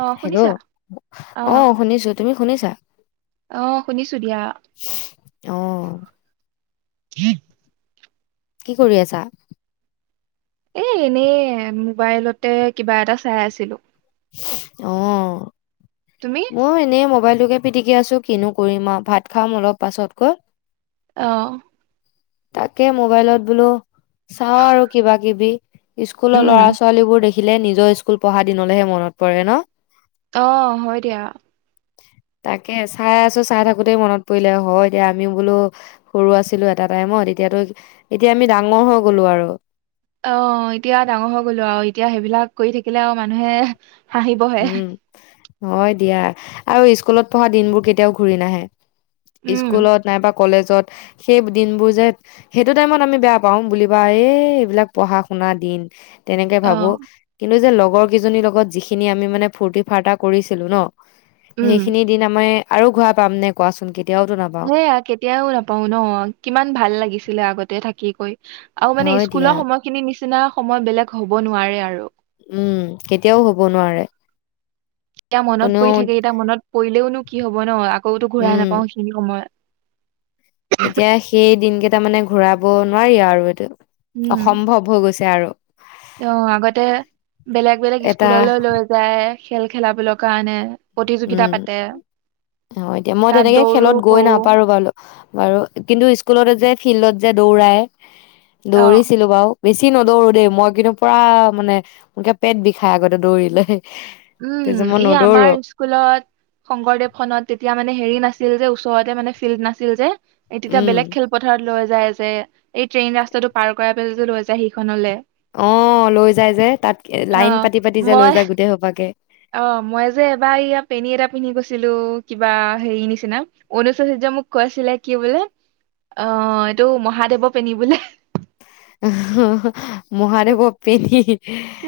অ শুনিছা হেল্ল' অ শুনিছো তুমি। শুনিছা। অহ শুনিছো দিয়া। অ' ় [unintelligible] কি কৰি আছা। এ এনেই মোবাইলতে কিবা এটা চাই আছিলো। অহ। তুমি মই এনেই মোবাইলত। সটোকে পিটিকি আছো কিনো কৰিমা ভাত খাম অলপ পাছতকৈ। অহ। তাকে মোবাইলত বোলো চাও আৰু কিবা কিবি। স্কুলৰ উম ল'ৰা ছোৱালী বোৰ দেখি। দেখিলে নিজৰ স্কুল পঢ়া দিনলৈহে মনত পৰে ন। অ হয় দিয়া। তাকে চাই আছো চাই থাকোতেই মনত পৰিলে হয় এতিয়া আমিও বোলো সৰু আছিলো এটা। টাইমত এতিয়াতো এতিয়া আমি ডাঙৰ হৈ গ'লো আৰু। অ এতিয়া ডাঙৰ হৈ গলো আৰু এতিয়া সেইবিলাক কৰি থাকিলে আৰু মানুহে। হাঁহিবহে উম। হয় দিয়া আৰু স্কুলত পঢ়া দিনবোৰ কেতিয়াও ঘূৰি নাহে। উম স্কুলত নাইবা। কলেজত সেই দিনবোৰ যে সেইটো টাইমত আমি বেয়া পাওঁও বুলিবা এই এইবিলাক পঢ়া শুনা দিন। তেনেকে অ ভাবো কিন্তু যে লগ। লগৰ কেইজনীৰ লগত যি। খিনি আমি মানে ফূুৰ্ত ফাৰ্ত কৰিছিলো ন। উম সেইখিনি দিন আমাৰ। আৰু ঘৰা পাম নে কোৱাচোন কে। সেয়া কেতিয়াও নাপাও ন কিমান ভাল লাগিছিলে আগতে থাকি। কৈ আৰু মানে হয় দিয়া স্কুলৰ সময়খিনি নি নিচিনা সময় বেলেগ হ'ব নোৱাৰে আৰু উম কেতিয়াও হব নোৱাৰে। এতিয়া মনত কোনেও পৰি থাকে এতিয়া মনত পৰিলেওনো কি হব ন আকৌতো ঘূৰাই উম নাপাও সেইখিনি সময়ত এতিয়া সেই দিনকেইটা মানে ঘূৰাব নোৱাৰি আৰু এইটো অসম্ভৱ হৈ গৈছে আৰু অহ আগতে বেলেগ বেলেগ এটা স্কুললৈ লৈ যায় খেল খেলাবলৈ কাৰণে প্ৰতিযোগিতা উম পাতে অ এতিয়া মই তাত তেনেকে দৌৰো খেলত গৈ কৰো নাপাৰো বাৰু বাৰু কিন্তু স্কুলত যে ফিল্ডত যে দৌৰাই অ দৌৰিছিলো বাও বেছি নদৌৰো দেই মই কিন্তু পুৰা মানে সনকে পেট বিষাই আগতে দৌৰিলে উম তাৰপিছত মই ই নদৌৰো আমাৰ স্কুলত শংকৰদেৱ খনত তেতিয়া মানে হেৰি নাছিল যে ওচৰতে মানে ফিল্ড নাছিল যে এ তেতিয়া উম বেলেগ খেলপথাৰত লৈ যায় যে এই ট্ৰেইন ৰাস্ত টো পাৰ কৰাই পেলায় লৈ যায় সিখনলে অ লৈ যায় যে তাত অ লাইন পাতি পাতি যে লৈ মই যায় গোটেই সোপাকে অ মই যে এবাৰ ইয়া পেনী এটা পিন্ধি গৈছিলো কিবা হেৰি নিচিনা অনুচচাৰ্য মোক কৈছিলে কি বোলে অ এইটো মহাদেৱৰ পেনী বোলে মহাদেৱৰ পেনী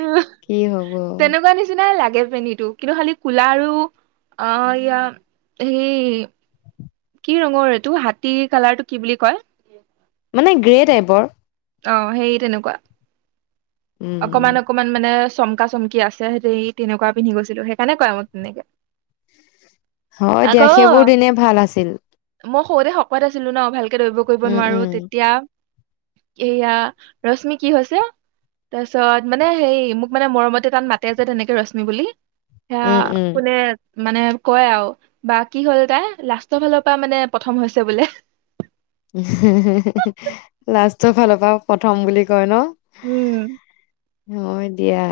উ কি হব তেনেকুৱা নিচিনাই লাগে লাগে পেনীটো কিন্তু খালি কুলা আৰু অ ইয়া সেই কি ৰঙৰ এইটো হাতী কালাৰটো কি বুলি কয় মানে গ্ৰে টাইপৰ অ সেই তেনেকুৱা উম অকমান অকমান মানে চমকা চমকি আছে সেই তেনেকুৱা পিন্ধি গৈছিলো সেইকাৰণে কয় মোক তেনেকে হয় দিয়া আকৌ সেইবোৰ দিনে ভাল আছিল মই সৰুতে শকত আছিলো ন ভাল কে দৰিব কৰিব উম নোৱাৰো উম তেতিয়া এয়া ৰশ্মি কি হৈছে তাৰপিছত মানে সেই মোক মানে মৰমতে তাত মাতে যে তেনেকে ৰশ্মি বুলি সেয়া উম উম কোনে মানে কয় আৰু বা কি হ'ল তাই লাষ্টৰ ফালৰ পৰা মানে প্ৰথম হৈছে বোলে লাষ্টৰ ফালৰ পৰা প্ৰথম বুলি কয় ন উম। হয় দিয়া।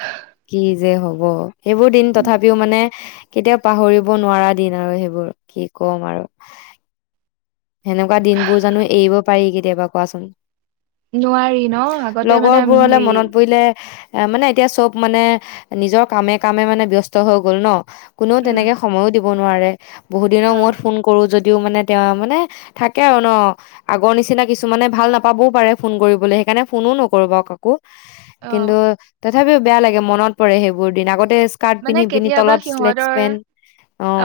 হা। কি যে হ'ব। সেইবোৰ দিন তথাপিও মানে কেতিয়াও পাহৰিব নোৱাৰা দিন আৰু সেইবোৰ কি কম আৰু। সেনেকুৱা দিনবোৰ জানো এৰিব পাৰি কেতিয়াবা কোৱাচোন? নোৱাৰি ন আগতে মানে লগৰবোৰলে হেৰি মনত পৰিলে এ মানে এতিয়া চব মানে, নিজৰ কামে কামে মানে ব্যস্ত হৈ গল ন। কোনেও উম তেনেকে সময়ো দিব দিব নোৱাৰে। বহুতদিনৰ অ মূৰত ফোন কৰো যদি দিও মানে তেওঁ মানে থাকে আৰু ন, আগৰ নিচিনা কিছুমানে ভাল নাপাবও পাৰে ফোন কৰিবলৈ সেইকাৰণে ফোনো নকৰো বা কাকো। অ কিন্তু তাত তথাপিও বেয়া লাগে মনত পৰে সেইবোৰ দিন আগত মানে কেতিয়াবা সিহঁতৰ,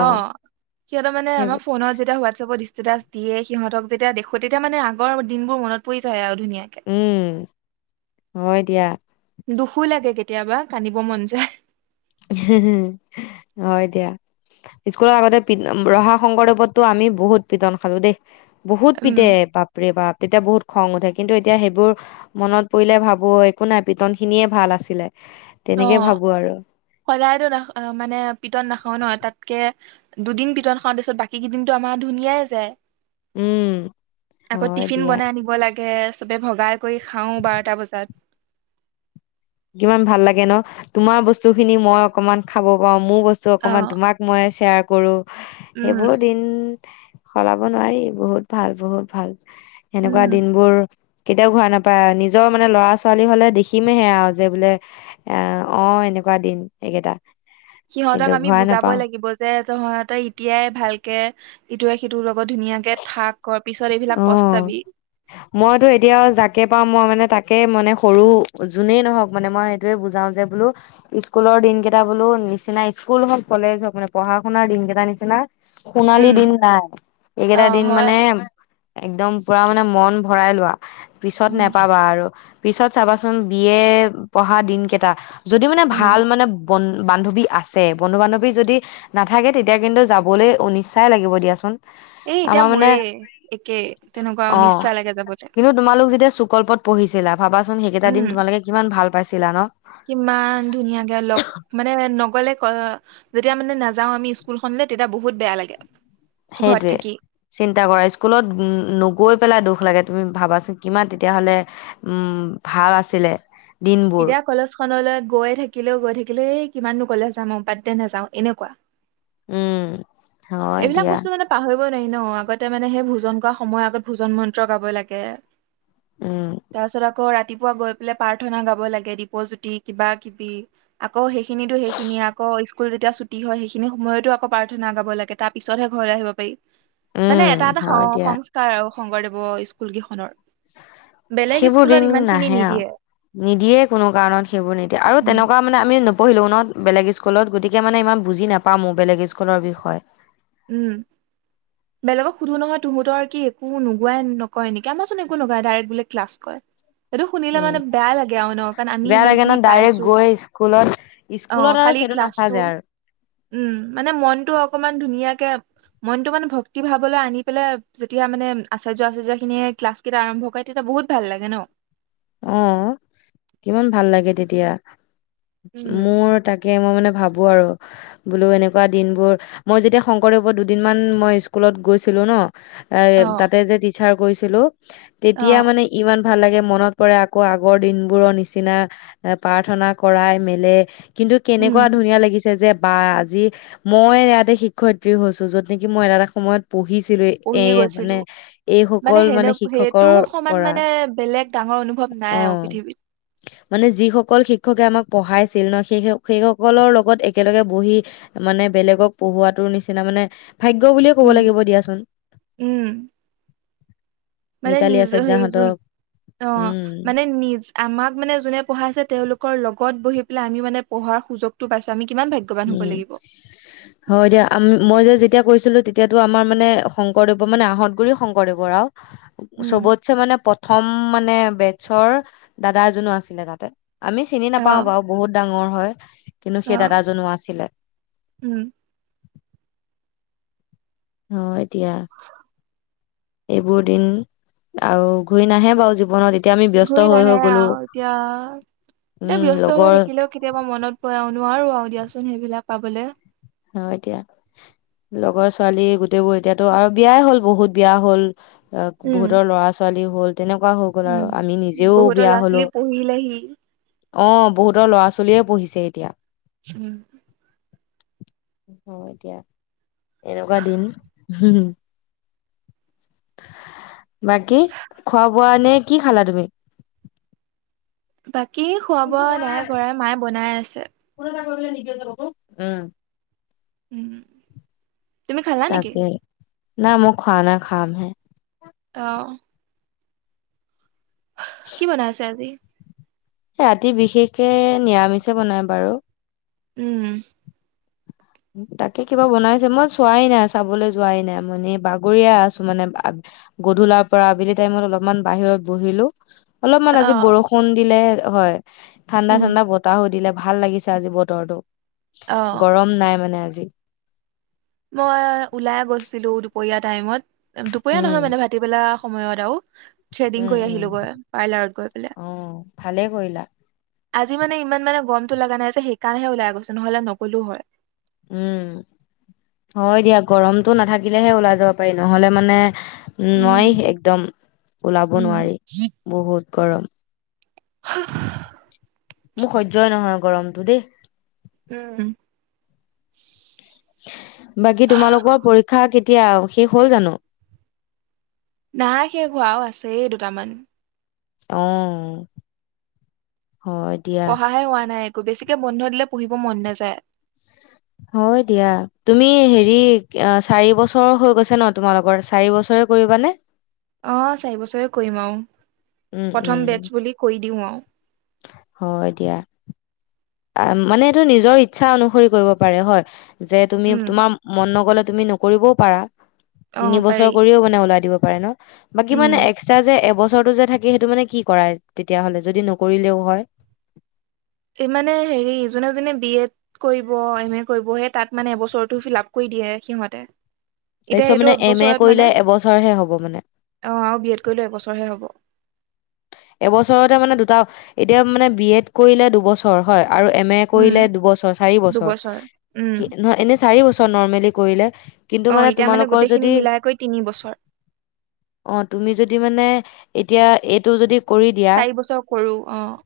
অ সিহঁতৰ মানে আমাৰ সেইবোৰ ফোনত যেতিয়া হোৱাটছএপত দিছে যেতিয়া দিয়ে সিহঁতক যেতিয়া দেখো তেতিয়া মানে আগৰ দিনবোৰ মনত পৰি যায় আৰু। ধুনীয়াকে উম, হয় দিয়া। দুখো লাগে কেতিয়াবা কান্দিব মন যায়। হুউ হয় দিয়া, স্কুলৰ আগতে ৰহা শংকৰদেৱতটো আমি বহুত পিটন খালো দেই। বহুত উম পিটে, বাপ ৰে বাপ তেতিয়া বহুত খং উঠে কিন্তু এতিয়া সেইবোৰ মনত পৰিলে ভাবো একো নাই পিটন খিনিয়ে ভাল আছিলে। অ তেনেকে ভাবো আৰু। সদায়তো ন মানে পিটন নাখাও ন তাতকে দুদিন পিটন খাওঁ তাৰ পিছত বাকী কেইদিনো আমাৰ ধুনীয়াই যায়। উম আকৌ হয় টিফিন দিয়া বনাই আনিব লাগে। চবে ভগাই কৰি খাওঁ, বাৰটা বজাত। কিমান ভাল লাগে ন তোমাৰ বস্তু খিনি মই অকমান খাব পাওঁ মোৰ বস্তু অ অকণমান তোমাক মই শ্বেয়াৰ কৰোঁ। উম এইবোৰ দিন সলাব নোৱাৰি বহুত ভাল, বহুত ভাল। সেনেকুৱা উম দিনবোৰ কেতিয়াও ঘূৰা নাপায় আৰু নিজৰ মানে ল'ৰা ছোৱালী হলে দেখিমেহে আৰু যে বোলে অ, অ এনেকুৱা দিন এইকেইটা সিহঁতক কিন্তু আমি ঘূৰাই বুজাবই নাপাও লাগিব যে তহঁতে এতিয়াই ভালকে ইটোৱে সিটো লগ ধুনীয়াকে থাক পিছত এইবিলাক অ পস্তাবি মইতো এতিয়া জাকে পাওঁ মই মানে তাকে মানে সৰু যোনেই নহওঁক মানে মই সেইটোৱে বুজাও যে বোলো স্কুলৰ দিনকেইটা বোলো নিচিনা স্কুল হওঁক কলেজ হওঁক মানে পঢ়া শুনাৰ দিন কেইটা নিচিনা সোণালী উম দিন নাই অ এইকেইটা দিন হয় মানে একদম পুৰা মানে মন ভৰাই লোৱা। পিছত উম নেপাবা আৰু। পিছত চাবাচোন বি এ পঢ়া দিনকেইটা। যদি মানে উম ভাল মানে বন বান্ধৱী আছে বন্ধু বান্ধৱী যদি নাথাকে তেতিয়া কিন্তু যাবলৈ অনিশ্চাই লাগিব দিয়াচোন। এ এতিয়া আমাৰ মানে মোৰে কে তেনেকোৱাও অ অনিচ্ছা লাগে যাবলে। কিন্তু তোমালোক যেতিয়া চুকল্পত পঢ়িছিলা। ভাবাচোন সেইকেইটা দিন উম তোমালোকে কিমান ভাল পাইছিলা ন কিমান ধুনীয়াকে লগ মানে ক'লে যেতিয়া মানে নাযাওঁ আমি স্কুলখনলে তেতিয়া বহুত বেয়া লাগে। ঘৰত সেইটোয়ে থাকি চিন্তা কৰা স্কুলত নগৈ পেলাই দুখ। দুখ লাগে তুমি ভাবাচোন কিমান তেতিয়া হ'লে উম ভাল আছিলে দিনবোৰ এতিয়া কলেজ খনলৈ গৈ থাকিলেও গৈ থাকিলেও এই কিমান নু কলেজ যাম বাদদে নাযাও এনেকোৱা উম হয় এইবিলাক দিয়া বস্তু মানে পাহৰি ব নোৱাৰি ন আগতে মানে সেই ভোজন কৰা সময়ৰ আগত ভোজন মন্ত্ৰ গাবই লাগে উম তাৰপাছত আকৌ ৰা ৰাতিপুৱা গৈ পেলাই প্ৰাৰ্থনা গাব লাগে দীপ জ্যোতি কিবা কিবি আ আকৌ সেইখিনিতো সেইখিনি আকৌ স্কুল যেতিয়া ছুটী হয় সেইখিনি সময়তো আকৌ প্ৰাৰ্থনা গাব লাগে। এটা পিছতহে ঘৰলৈ আহিব পাৰি। মানে উম, এটা এটা হয় দিয়া। সংস্কাৰ আৰু শংকৰদেৱৰ স্কুল কিখনৰ। সেইবোৰ দিন নাহে আও নিদিয়ে নিদিয়ে কোনো কাৰণত সেইবোৰ নিদিয়ে আৰু উম তেনেকোৱা মানে আমি। নপঢ়িলো ন বেলেগ স্কুলত গতিকে মানে ইমান বুজি নাপাম বেলেগ স্কুলৰ বিষয়ে। উম বেলেগক সুধো নহয় তোহোতৰ কি একো নোগোৱাই নকয় নেকি আমাৰচোন একো নোগোৱাই ডাইৰেক্ট বোলে ক্লাছ কৰে। এইটো শুনিলে উম, মানে বেয়া লাগে আৰু ন'। কাৰণ, আমি বেয়া ইমান লাগে ন খিনি ডাইৰেক্ট পাইছোঁ। গৈ স্কুলত স্কুলত অ'! আৰু খালি সেইটো ক্লাছটো নাচাযে আৰু। উম, মানে মনটো অকমান ধুনীয়া মনটো মানে, ভক্তি ভাৱলৈ আনি পেলাই যেতিয়া মানে, আচাৰ্য, আচাৰ্য খিনিয়ে ক্লাছ কেইটা আৰম্ভ কৰে তেতিয়া বহুত ভাল লাগে ন'! অ'! কিমান ভাল লাগে তেতিয়া। উম মোৰ তাকে মই মানে ভাবোঁ আৰু বোলো এনেকুৱা দিনবোৰ, মই যেতিয়া শংকৰদেৱৰ দুদিনমান মই স্কুলত গৈছিলোঁ ন। এ অ' তাতে যে টিচাৰ গৈছিলোঁ। তেতিয়া অ' মানে ইমান ভাল লাগে মনত আকৌ আগৰ দিনবোৰৰ নিচিনা প্ৰাৰ্থনা কৰাই মেলে। কিন্তু কেনেকুৱা উম ধুনীয়া লাগিছে যে বা আজি মই ইয়াতে শিক্ষয়িত্ৰী হৈছো য'ত নেকি মই এটা এটা সময়ত পঢ়িছিলো এ পঢ়ি মানে গৈছিলো এইসকল সেনে মানে সেইটো শিক্ষকৰ সমান পৰা মানে বেলেগ ডাঙৰ অনুভৱ নাই আও অ পৃথিৱীত। মানে যিসকল শিক্ষকে আমাক পঢ়াইছিল ন সেই সেই সকলৰ লগত একেলগে বহি মানে বেলেগক পঢ়োৱাটোৰ নিচিনা মানে ভাগ্য বুলিয়ে ক'ব উম লাগিব দিয়াচোন। উম মানে মিতালী নিজ হেৰি যোন আচাৰ্যাহঁতক। অ মানে নি আমাক মানে যোনে পঢ়াইছে তেওঁলোক। লগত বহি পেলাই আমি মানে পঢ়াৰ সুযোগটো পাইছো আমি কিমান ভাগ্যৱান হ'ব উম লাগিব। হয় দিয়া আমি মই যে তেতিয়া কৈছিলো তেতিয়াতো আমাৰ মানে শংকৰদেৱৰ মানে আহঁত গুৰি শংকৰদেৱৰ আও হা হা বা উম চবতছে মানে প্ৰথম মানে মানে বেটছৰ দাদা এজনো আছিলে তাতে আমি চিনি নাপাওঁ অ' বাৰু বহুত ডাঙৰ হয়। কিন্তু সেই অ' দাদাজন জনোৱা আছিলে। উম। অ এতিয়া এইবোৰ দিন আৰু ঘূৰি নাহে বাৰু জীৱনত এতিয়া আমি ব্যস্ত ঘূৰি হৈ নাহে হৈ গ'লো আৰু এতিয়া এতিয়া উম ব্যস্ত হৈ লগৰ থাকিলেও কেতিয়াবা মনত পৰে অ নোৱাৰো আৰু দিয়াচোন সেইবিলাক পাবলে। অ এতিয়া আহ লগৰ ছোৱালী গোটেইবোৰ এতিয়াতো আৰু বিয়াই হ'ল বহুত বিয়া হ'ল। অ উম। বহুতৰ ল'ৰা ছোৱালীও তেনেকুৱা হৈ গল আৰু উম, আমি নিজেও বহুতৰ বিয়া ল'ৰা হলোঁ, ছোৱালী পঢ়িলেহি। অ বহুতৰ ল'ৰা-ছোৱালীয়ে পঢ়িছে এতিয়া। উম। অ এতিয়া এনেকুৱা দিন হুহু আহ বাকি খোৱা ব পোৱা নে কি খালা তুমি? [unintelligible] কি খুৱাব, নাই কৰাই মায়ে বনাই আছে। [unintelligible] উম! তুমি খালা নেকি? নাই মই খোৱা নাই খাম হে। অ'! কি বনাই আছে আজি? ৰাতি বিশেষকে নিৰামিষে বনাই বাৰু। উম! তাকে কিবা বনাইছে। মই চোৱাই নাই, চাবলৈ যোৱাই নাই। মই বাগৰিয়ে আছোঁ মানে। গধূলাৰ পৰা আবেলি টাইমত অলপমান বাহিৰত বহিলোঁ। অলপমান আজি অ', বৰষুণ দিলে। হয়। ঠাণ্ডা, উম। ঠাণ্ডা বতাহো দিলে। ভাল লাগিছে আজি বতৰটো। অ', গৰম নাই। মানে, আজি মই ওলাই গৈছিলোঁ দুপৰীয়া টাইমত। দুপৰীয়া উম নহয় মানে, [unintelligible] বেলা। সময়ত আও থ্ৰেডিং উম কৰি উম আহিলোঁ গৈ। পাৰ্লাৰত গৈ পেলাই। অ ভালে কৰিলা! আজি মানে, ইমান মানে গৰম লগা নাই যে, সেইকাৰণেহে ওলাই গৈছোঁ নহ'লে নগ'লো হয়। উ, হয় দিয়া। গৰমটো নাথাকিলেহে ওলাই যাব পাৰি। নহ'লে মানে উম, নোৱাৰি উম, একদম, ওলাব উম। নোৱাৰি বহুত! [unintelligible] হা! মোৰ সহ্যই নহয় গৰমটো দেই। উম! বাকী তোমালোকৰ পৰীক্ষা কেতিয়া শেষ হ'ল, জানোঁ? নাই। সেই হোৱাও আছে দুটামান। অ হয় দিয়া, পঢ়াই হোৱা নাই একো বেছিকে বন্ধ দিলে পঢ়িব মন নাযায় হয় দিয়া তুমি হেৰি অ চাৰি বছৰ হৈ গৈছে ন তোমালোগৰ চাৰি বছৰে কৰিবানে অ চাৰি বছৰে কৰিম আৰু উম, উম, প্ৰথম বেটছ বুলি কৈ দিও আৰু হয় দিয়া। মানে এইটো নিজৰ ইচ্ছা অনুসৰি কৰিব পাৰে হয়। যে তুমি উম, তোমাৰ মন নগ'লে তুমি নকৰিবও পাৰা তিনি অ', পাৰি বছৰ কৰিও মানে ওলাই দিব প পাৰে ন বাকী উম, মানে এক্সটা যে এবছৰ বছৰটো যে থাকে সেইটো মানে কি কৰাই, তেতিয়া হ'লে যদি নকৰিলেও হয় এই মানে হেৰি যোনে যোনে বি এড কৰিব, এম এ কৰিব সেই তাত মানে এবছৰটো ফিল আপ কৰি দিয়ে সিহঁতে। এতিয়া তাৰপিছত এইটো মানে এম এ এবছৰত কৰিলে মানে এবছৰহে হ'ব মানে। অ' আৰু বি এড কৰিলেও এবছৰহে হ'ব এবছৰতে মানে দুটা এতিয়া মানে বি এড কৰিলে দুবছৰ হয়। আৰু এম এ উম, কৰিলে দুবছৰ, চাৰি বছৰ দুবছৰ উম, কি নহয় এনে চাৰি বছৰ নৰ্মেলি কৰিলে কিন্তু অ', মানে এতিয়া তোমালোকৰ গোটেইখিনি যদি মিলাই কৰি তিনি বছৰ। অ' তুমি যদি মানে এতিয়া এই তো যদি কৰি দিয়া চাৰি বছৰ কৰো অ',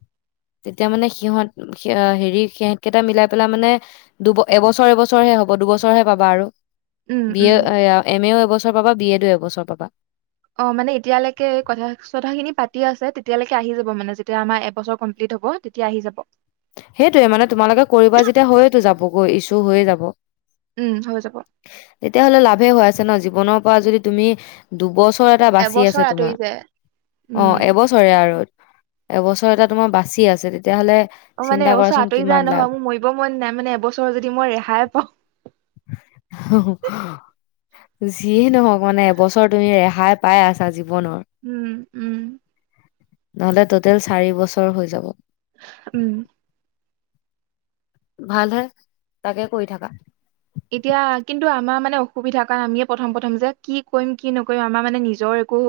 তেতিয়া মানে সিহঁত স হেৰি সিহঁতকেইটা মিলাই পেলাই মানে দুব এবছৰ, এবছৰ হে হ'ব দুবছৰ হে পাবা আৰু উম, B A, um. M A এবছৰ পাবা বিএডো এবছৰ পাবা অ' মানে এতিয়ালৈকে এই কথা চথাখিনি পাতি আছে, তেতিয়া লৈকে আহি যাব মানে, যেতিয়া আমাৰ এবছৰ কমপ্লেট হ'ব, তেতিয়া আহি যাব। গৈ ইছ্যু হৈয়ে যাব। উম হৈ যাব তেতিয়া হ'লে লাভে হোৱা জান জীৱনৰ পৰা যদি তুমি দুবছৰ বছৰ এটা বাচি আছে এবছৰ তোমাৰ আঁতৰি যায় উম অ' এবছৰে আৰু এবছৰ এটা তোমাৰ বাছি আছে তেতিয়া হ'লে অ' মানে এবছৰ আঁতৰি যায় নহয়, মোৰ মৰিব মন নাই মানে এবছৰৰ যদি মই ৰেহাই পাওঁ যিয়ে নহওক মানে এবছৰ তুমি ৰেহাই পাই আছা জীৱনত উম-উম। নহ'লে ট'টেল চাৰি বছৰ হৈ যাব। উম। ভাল হে, তাকে কৰি থাকা। এতিয়া কিন্তু আমাৰ মানে অসুবিধা কাৰণে আমিয়ে প্ৰথম প্ৰথম যে কি কৰিম, কি নকৰিম আমাৰ মানে নিজৰ একো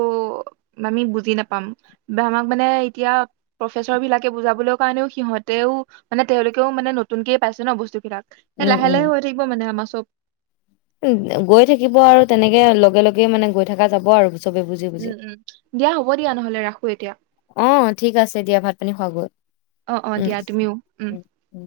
আমি বুজি নাপাম, বা আমাক মানে এতিয়া প্ৰফেচৰ বিলাকে বুজাবলৈ কাৰণেও সিহঁতেও মানে তেওঁলোকেও মানে নতুনকে পাইছে ন বস্তু বিলাক হে উম লাহে উম লাহে হৈ থাকি যে আমাৰ চব উম গৈ থাকিব আৰু তেনেকে লগে লগে মানে গৈ থকা যাব আৰু চবে বুজি উম বুজি, উম দিয়া হ'ব দিয়া নহ'লে ৰাখো এতিয়া অঁ ঠিক আছে দিয়া ভাত পানী খোৱা গৈ, অ অ উম দিয়া তুমিও উম উম।